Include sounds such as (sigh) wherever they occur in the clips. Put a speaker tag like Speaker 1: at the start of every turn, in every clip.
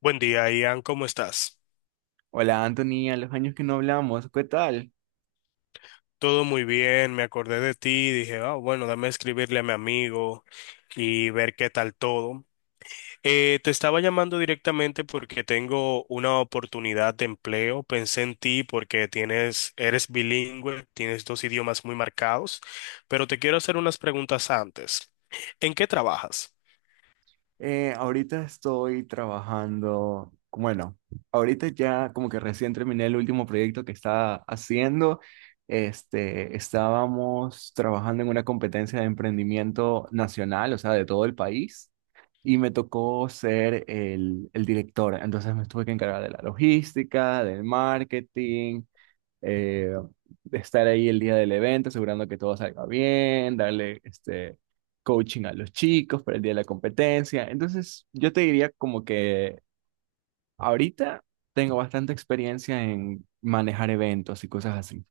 Speaker 1: Buen día, Ian, ¿cómo estás?
Speaker 2: Hola Anthony, a los años que no hablamos, ¿qué tal?
Speaker 1: Todo muy bien, me acordé de ti, dije, ah, bueno, dame escribirle a mi amigo y ver qué tal todo. Te estaba llamando directamente porque tengo una oportunidad de empleo. Pensé en ti porque eres bilingüe, tienes dos idiomas muy marcados, pero te quiero hacer unas preguntas antes. ¿En qué trabajas?
Speaker 2: Ahorita estoy trabajando, bueno, ahorita ya como que recién terminé el último proyecto que estaba haciendo. Estábamos trabajando en una competencia de emprendimiento nacional, o sea, de todo el país, y me tocó ser el director. Entonces me tuve que encargar de la logística, del marketing, eh, estar ahí el día del evento, asegurando que todo salga bien, darle este coaching a los chicos para el día de la competencia. Entonces, yo te diría como que ahorita tengo bastante experiencia en manejar eventos y cosas así.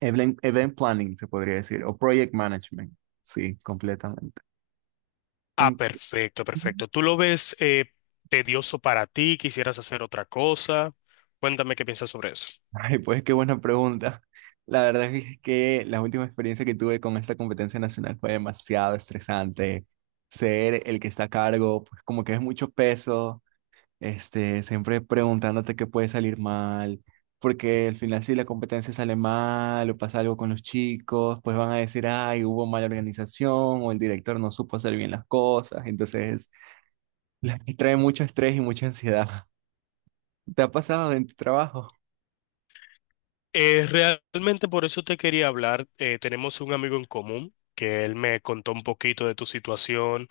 Speaker 2: Event planning se podría decir, o project management, sí, completamente.
Speaker 1: Ah,
Speaker 2: Aun-
Speaker 1: perfecto, perfecto. ¿Tú lo ves tedioso para ti? ¿Quisieras hacer otra cosa? Cuéntame qué piensas sobre eso.
Speaker 2: Ay, pues qué buena pregunta. La verdad es que la última experiencia que tuve con esta competencia nacional fue demasiado estresante. Ser el que está a cargo, pues como que es mucho peso, siempre preguntándote qué puede salir mal, porque al final si la competencia sale mal o pasa algo con los chicos, pues van a decir, ay, hubo mala organización o el director no supo hacer bien las cosas. Entonces, (laughs) trae mucho estrés y mucha ansiedad. ¿Te ha pasado en tu trabajo?
Speaker 1: Eh, Realmente por eso te quería hablar. Tenemos un amigo en común que él me contó un poquito de tu situación.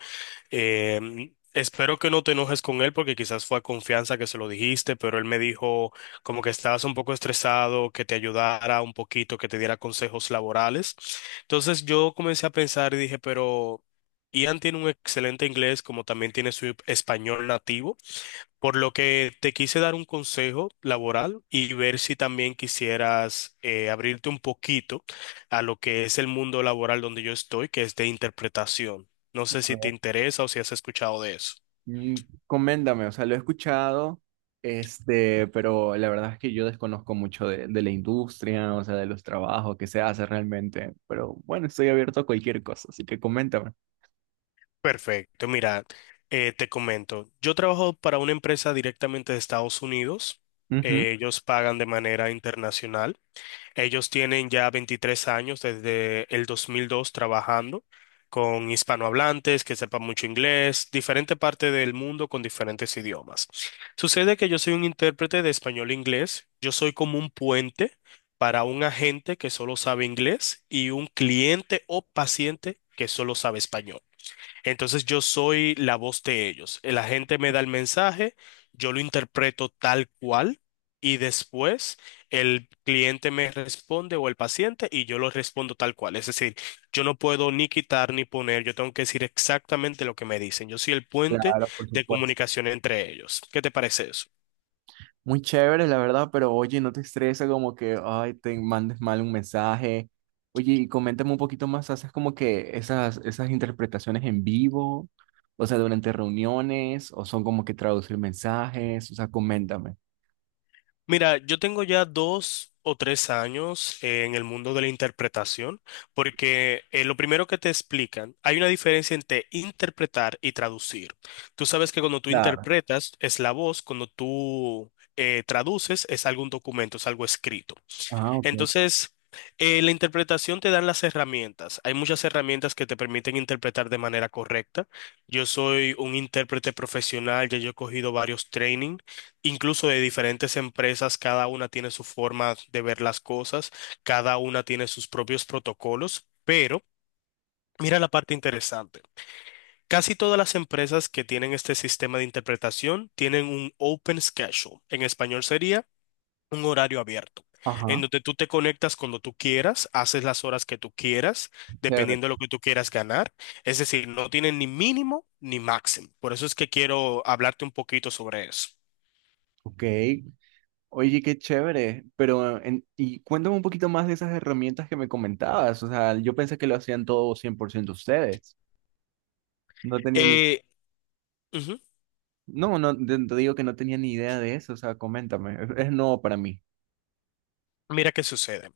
Speaker 1: Espero que no te enojes con él porque quizás fue a confianza que se lo dijiste, pero él me dijo como que estabas un poco estresado, que te ayudara un poquito, que te diera consejos laborales. Entonces yo comencé a pensar y dije, pero Ian tiene un excelente inglés como también tiene su español nativo. Por lo que te quise dar un consejo laboral y ver si también quisieras abrirte un poquito a lo que es el mundo laboral donde yo estoy, que es de interpretación. No sé si te interesa o si has escuchado de eso.
Speaker 2: Mm. Coméntame, o sea, lo he escuchado, pero la verdad es que yo desconozco mucho de la industria, o sea, de los trabajos que se hace realmente, pero bueno, estoy abierto a cualquier cosa, así que coméntame.
Speaker 1: Perfecto, mira, te comento. Yo trabajo para una empresa directamente de Estados Unidos.
Speaker 2: Ujú.
Speaker 1: Ellos pagan de manera internacional. Ellos tienen ya 23 años desde el 2002 trabajando con hispanohablantes que sepan mucho inglés, diferente parte del mundo con diferentes idiomas. Sucede que yo soy un intérprete de español-inglés, yo soy como un puente para un agente que solo sabe inglés y un cliente o paciente que solo sabe español. Entonces yo soy la voz de ellos. El agente me da el mensaje, yo lo interpreto tal cual y después el cliente me responde o el paciente y yo lo respondo tal cual. Es decir, yo no puedo ni quitar ni poner, yo tengo que decir exactamente lo que me dicen. Yo soy el puente
Speaker 2: Claro, por
Speaker 1: de
Speaker 2: supuesto.
Speaker 1: comunicación entre ellos. ¿Qué te parece eso?
Speaker 2: Muy chévere, la verdad, pero oye, no te estresa como que, ay, te mandes mal un mensaje. Oye, y coméntame un poquito más, ¿haces como que esas interpretaciones en vivo? O sea, durante reuniones, o son como que traducir mensajes, o sea, coméntame.
Speaker 1: Mira, yo tengo ya 2 o 3 años en el mundo de la interpretación, porque lo primero que te explican, hay una diferencia entre interpretar y traducir. Tú sabes que cuando tú interpretas es la voz, cuando tú traduces es algún documento, es algo escrito.
Speaker 2: Ah, ok.
Speaker 1: Entonces, la interpretación te dan las herramientas. Hay muchas herramientas que te permiten interpretar de manera correcta. Yo soy un intérprete profesional, ya yo he cogido varios training, incluso de diferentes empresas, cada una tiene su forma de ver las cosas, cada una tiene sus propios protocolos, pero mira la parte interesante. Casi todas las empresas que tienen este sistema de interpretación tienen un open schedule. En español sería un horario abierto, en
Speaker 2: Ajá.
Speaker 1: donde tú te conectas cuando tú quieras, haces las horas que tú quieras,
Speaker 2: Chévere.
Speaker 1: dependiendo de lo que tú quieras ganar. Es decir, no tienen ni mínimo ni máximo. Por eso es que quiero hablarte un poquito sobre eso.
Speaker 2: Ok. Oye, qué chévere. Pero, y cuéntame un poquito más de esas herramientas que me comentabas. O sea, yo pensé que lo hacían todo 100% ustedes. No tenía ni...
Speaker 1: Eh, Ujú.
Speaker 2: No, no, te digo que no tenía ni idea de eso. O sea, coméntame. Es nuevo para mí.
Speaker 1: Mira qué sucede.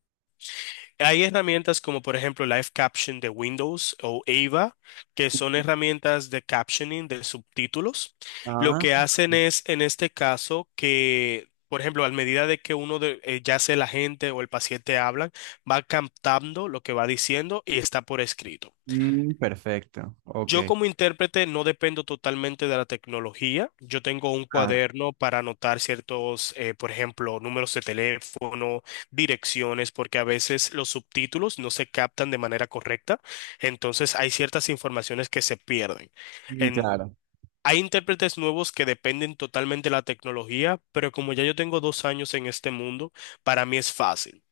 Speaker 1: Hay herramientas como por ejemplo Live Caption de Windows o AVA, que son herramientas de captioning de subtítulos. Lo
Speaker 2: Ah,
Speaker 1: que hacen es, en este caso, que, por ejemplo, a medida de que uno de, ya sea la gente o el paciente hablan, va captando lo que va diciendo y está por escrito.
Speaker 2: mm, perfecto. Ok.
Speaker 1: Yo como intérprete no dependo totalmente de la tecnología. Yo tengo un
Speaker 2: Claro.
Speaker 1: cuaderno para anotar ciertos, por ejemplo, números de teléfono, direcciones, porque a veces los subtítulos no se captan de manera correcta. Entonces hay ciertas informaciones que se pierden.
Speaker 2: Mm.
Speaker 1: En-
Speaker 2: Claro,
Speaker 1: Hay intérpretes nuevos que dependen totalmente de la tecnología, pero como ya yo tengo 2 años en este mundo, para mí es fácil.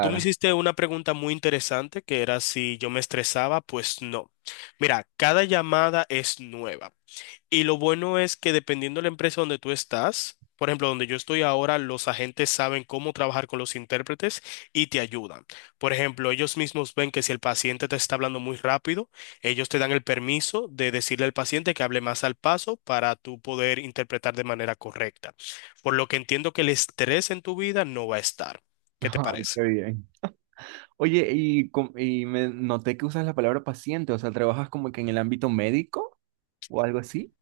Speaker 1: Tú me hiciste una pregunta muy interesante que era si yo me estresaba, pues no. Mira, cada llamada es nueva y lo bueno es que dependiendo de la empresa donde tú estás, por ejemplo, donde yo estoy ahora, los agentes saben cómo trabajar con los intérpretes y te ayudan. Por ejemplo, ellos mismos ven que si el paciente te está hablando muy rápido, ellos te dan el permiso de decirle al paciente que hable más al paso para tú poder interpretar de manera correcta. Por lo que entiendo que el estrés en tu vida no va a estar.
Speaker 2: (laughs)
Speaker 1: ¿Qué te
Speaker 2: Ay,
Speaker 1: parece?
Speaker 2: qué bien. Oye, y me noté que usas la palabra paciente. O sea, ¿trabajas como que en el ámbito médico o algo así?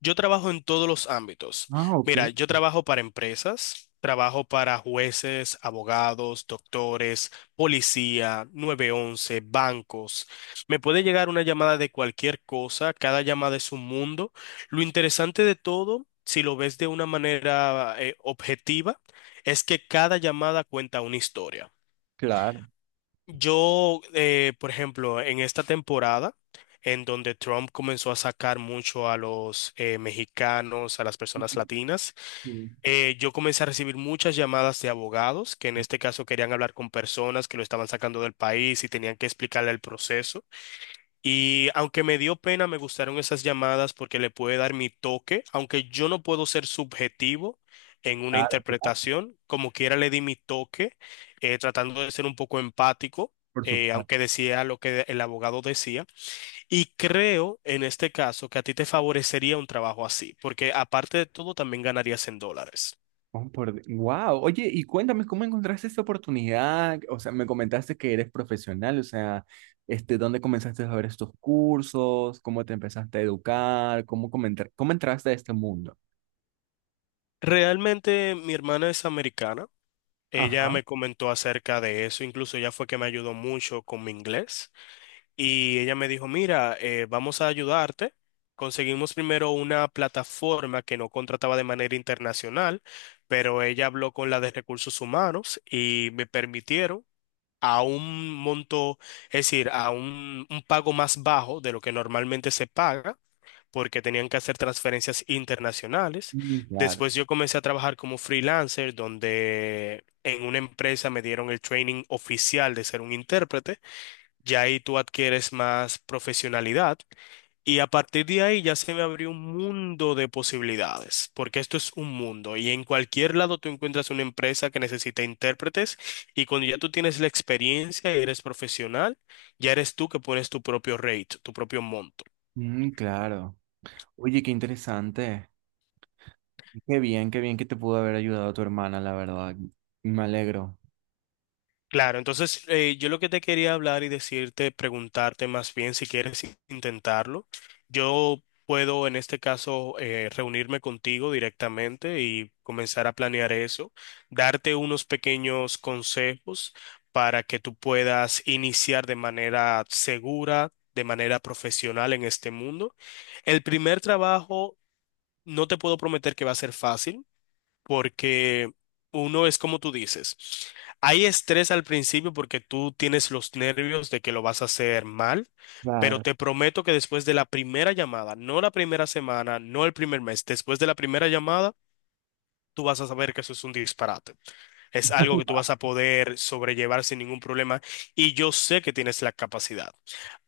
Speaker 1: Yo trabajo en todos los ámbitos.
Speaker 2: Ah, ok.
Speaker 1: Mira, yo trabajo para empresas, trabajo para jueces, abogados, doctores, policía, 911, bancos. Me puede llegar una llamada de cualquier cosa, cada llamada es un mundo. Lo interesante de todo, si lo ves de una manera objetiva, es que cada llamada cuenta una historia.
Speaker 2: Claro.
Speaker 1: Por ejemplo, en esta temporada, en donde Trump comenzó a sacar mucho a los mexicanos, a las personas
Speaker 2: Mm.
Speaker 1: latinas, yo comencé a recibir muchas llamadas de abogados que en este caso querían hablar con personas que lo estaban sacando del país y tenían que explicarle el proceso. Y aunque me dio pena, me gustaron esas llamadas porque le puede dar mi toque, aunque yo no puedo ser subjetivo en una
Speaker 2: Claro, claro,
Speaker 1: interpretación, como quiera le di mi toque, tratando de ser un poco empático,
Speaker 2: por supuesto.
Speaker 1: aunque decía lo que el abogado decía. Y creo en este caso que a ti te favorecería un trabajo así, porque aparte de todo también ganarías en dólares.
Speaker 2: Wow. Oye, y cuéntame cómo encontraste esta oportunidad. O sea, me comentaste que eres profesional. O sea, ¿dónde comenzaste a ver estos cursos? ¿Cómo te empezaste a educar? ¿Cómo entraste a este mundo?
Speaker 1: Realmente mi hermana es americana. Ella
Speaker 2: Ajá.
Speaker 1: me comentó acerca de eso, incluso ella fue que me ayudó mucho con mi inglés. Y ella me dijo, mira, vamos a ayudarte. Conseguimos primero una plataforma que no contrataba de manera internacional, pero ella habló con la de recursos humanos y me permitieron a un monto, es decir, a un pago más bajo de lo que normalmente se paga, porque tenían que hacer transferencias internacionales.
Speaker 2: Mm, claro.
Speaker 1: Después yo comencé a trabajar como freelancer, donde en una empresa me dieron el training oficial de ser un intérprete, ya ahí tú adquieres más profesionalidad y a partir de ahí ya se me abrió un mundo de posibilidades, porque esto es un mundo y en cualquier lado tú encuentras una empresa que necesita intérpretes y cuando ya tú tienes la experiencia y eres profesional, ya eres tú que pones tu propio rate, tu propio monto.
Speaker 2: Mm, claro. Oye, qué interesante. Qué bien que te pudo haber ayudado tu hermana, la verdad. Me alegro.
Speaker 1: Claro, entonces yo lo que te quería hablar y decirte, preguntarte más bien si quieres intentarlo. Yo puedo en este caso reunirme contigo directamente y comenzar a planear eso, darte unos pequeños consejos para que tú puedas iniciar de manera segura, de manera profesional en este mundo. El primer trabajo no te puedo prometer que va a ser fácil porque uno es como tú dices, hay estrés al principio porque tú tienes los nervios de que lo vas a hacer mal, pero
Speaker 2: Claro.
Speaker 1: te prometo que después de la primera llamada, no la primera semana, no el primer mes, después de la primera llamada, tú vas a saber que eso es un disparate. Es algo que tú vas a poder sobrellevar sin ningún problema y yo sé que tienes la capacidad.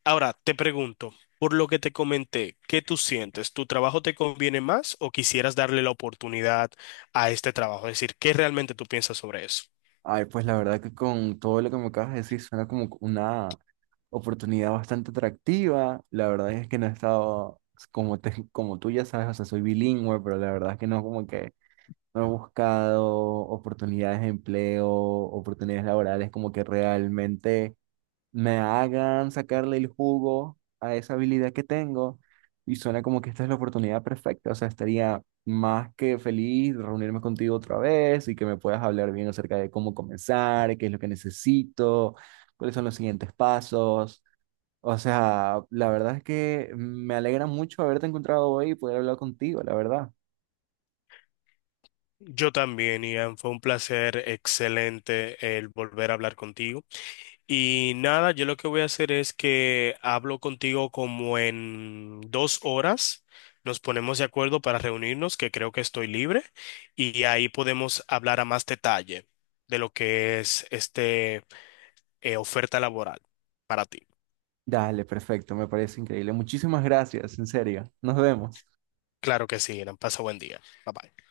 Speaker 1: Ahora te pregunto, por lo que te comenté, ¿qué tú sientes? ¿Tu trabajo te conviene más o quisieras darle la oportunidad a este trabajo? Es decir, ¿qué realmente tú piensas sobre eso?
Speaker 2: Ay, pues la verdad que con todo lo que me acabas de decir suena como una oportunidad bastante atractiva. La verdad es que no he estado, como, como tú ya sabes, o sea, soy bilingüe, pero la verdad es que no, como que no he buscado oportunidades de empleo, oportunidades laborales, como que realmente me hagan sacarle el jugo a esa habilidad que tengo. Y suena como que esta es la oportunidad perfecta, o sea, estaría más que feliz de reunirme contigo otra vez y que me puedas hablar bien acerca de cómo comenzar, qué es lo que necesito, cuáles son los siguientes pasos. O sea, la verdad es que me alegra mucho haberte encontrado hoy y poder hablar contigo, la verdad.
Speaker 1: Yo también, Ian, fue un placer excelente el volver a hablar contigo. Y nada, yo lo que voy a hacer es que hablo contigo como en 2 horas. Nos ponemos de acuerdo para reunirnos, que creo que estoy libre, y ahí podemos hablar a más detalle de lo que es este oferta laboral para ti.
Speaker 2: Dale, perfecto, me parece increíble. Muchísimas gracias, en serio. Nos vemos.
Speaker 1: Claro que sí, Irán. Pasa buen día. Bye bye.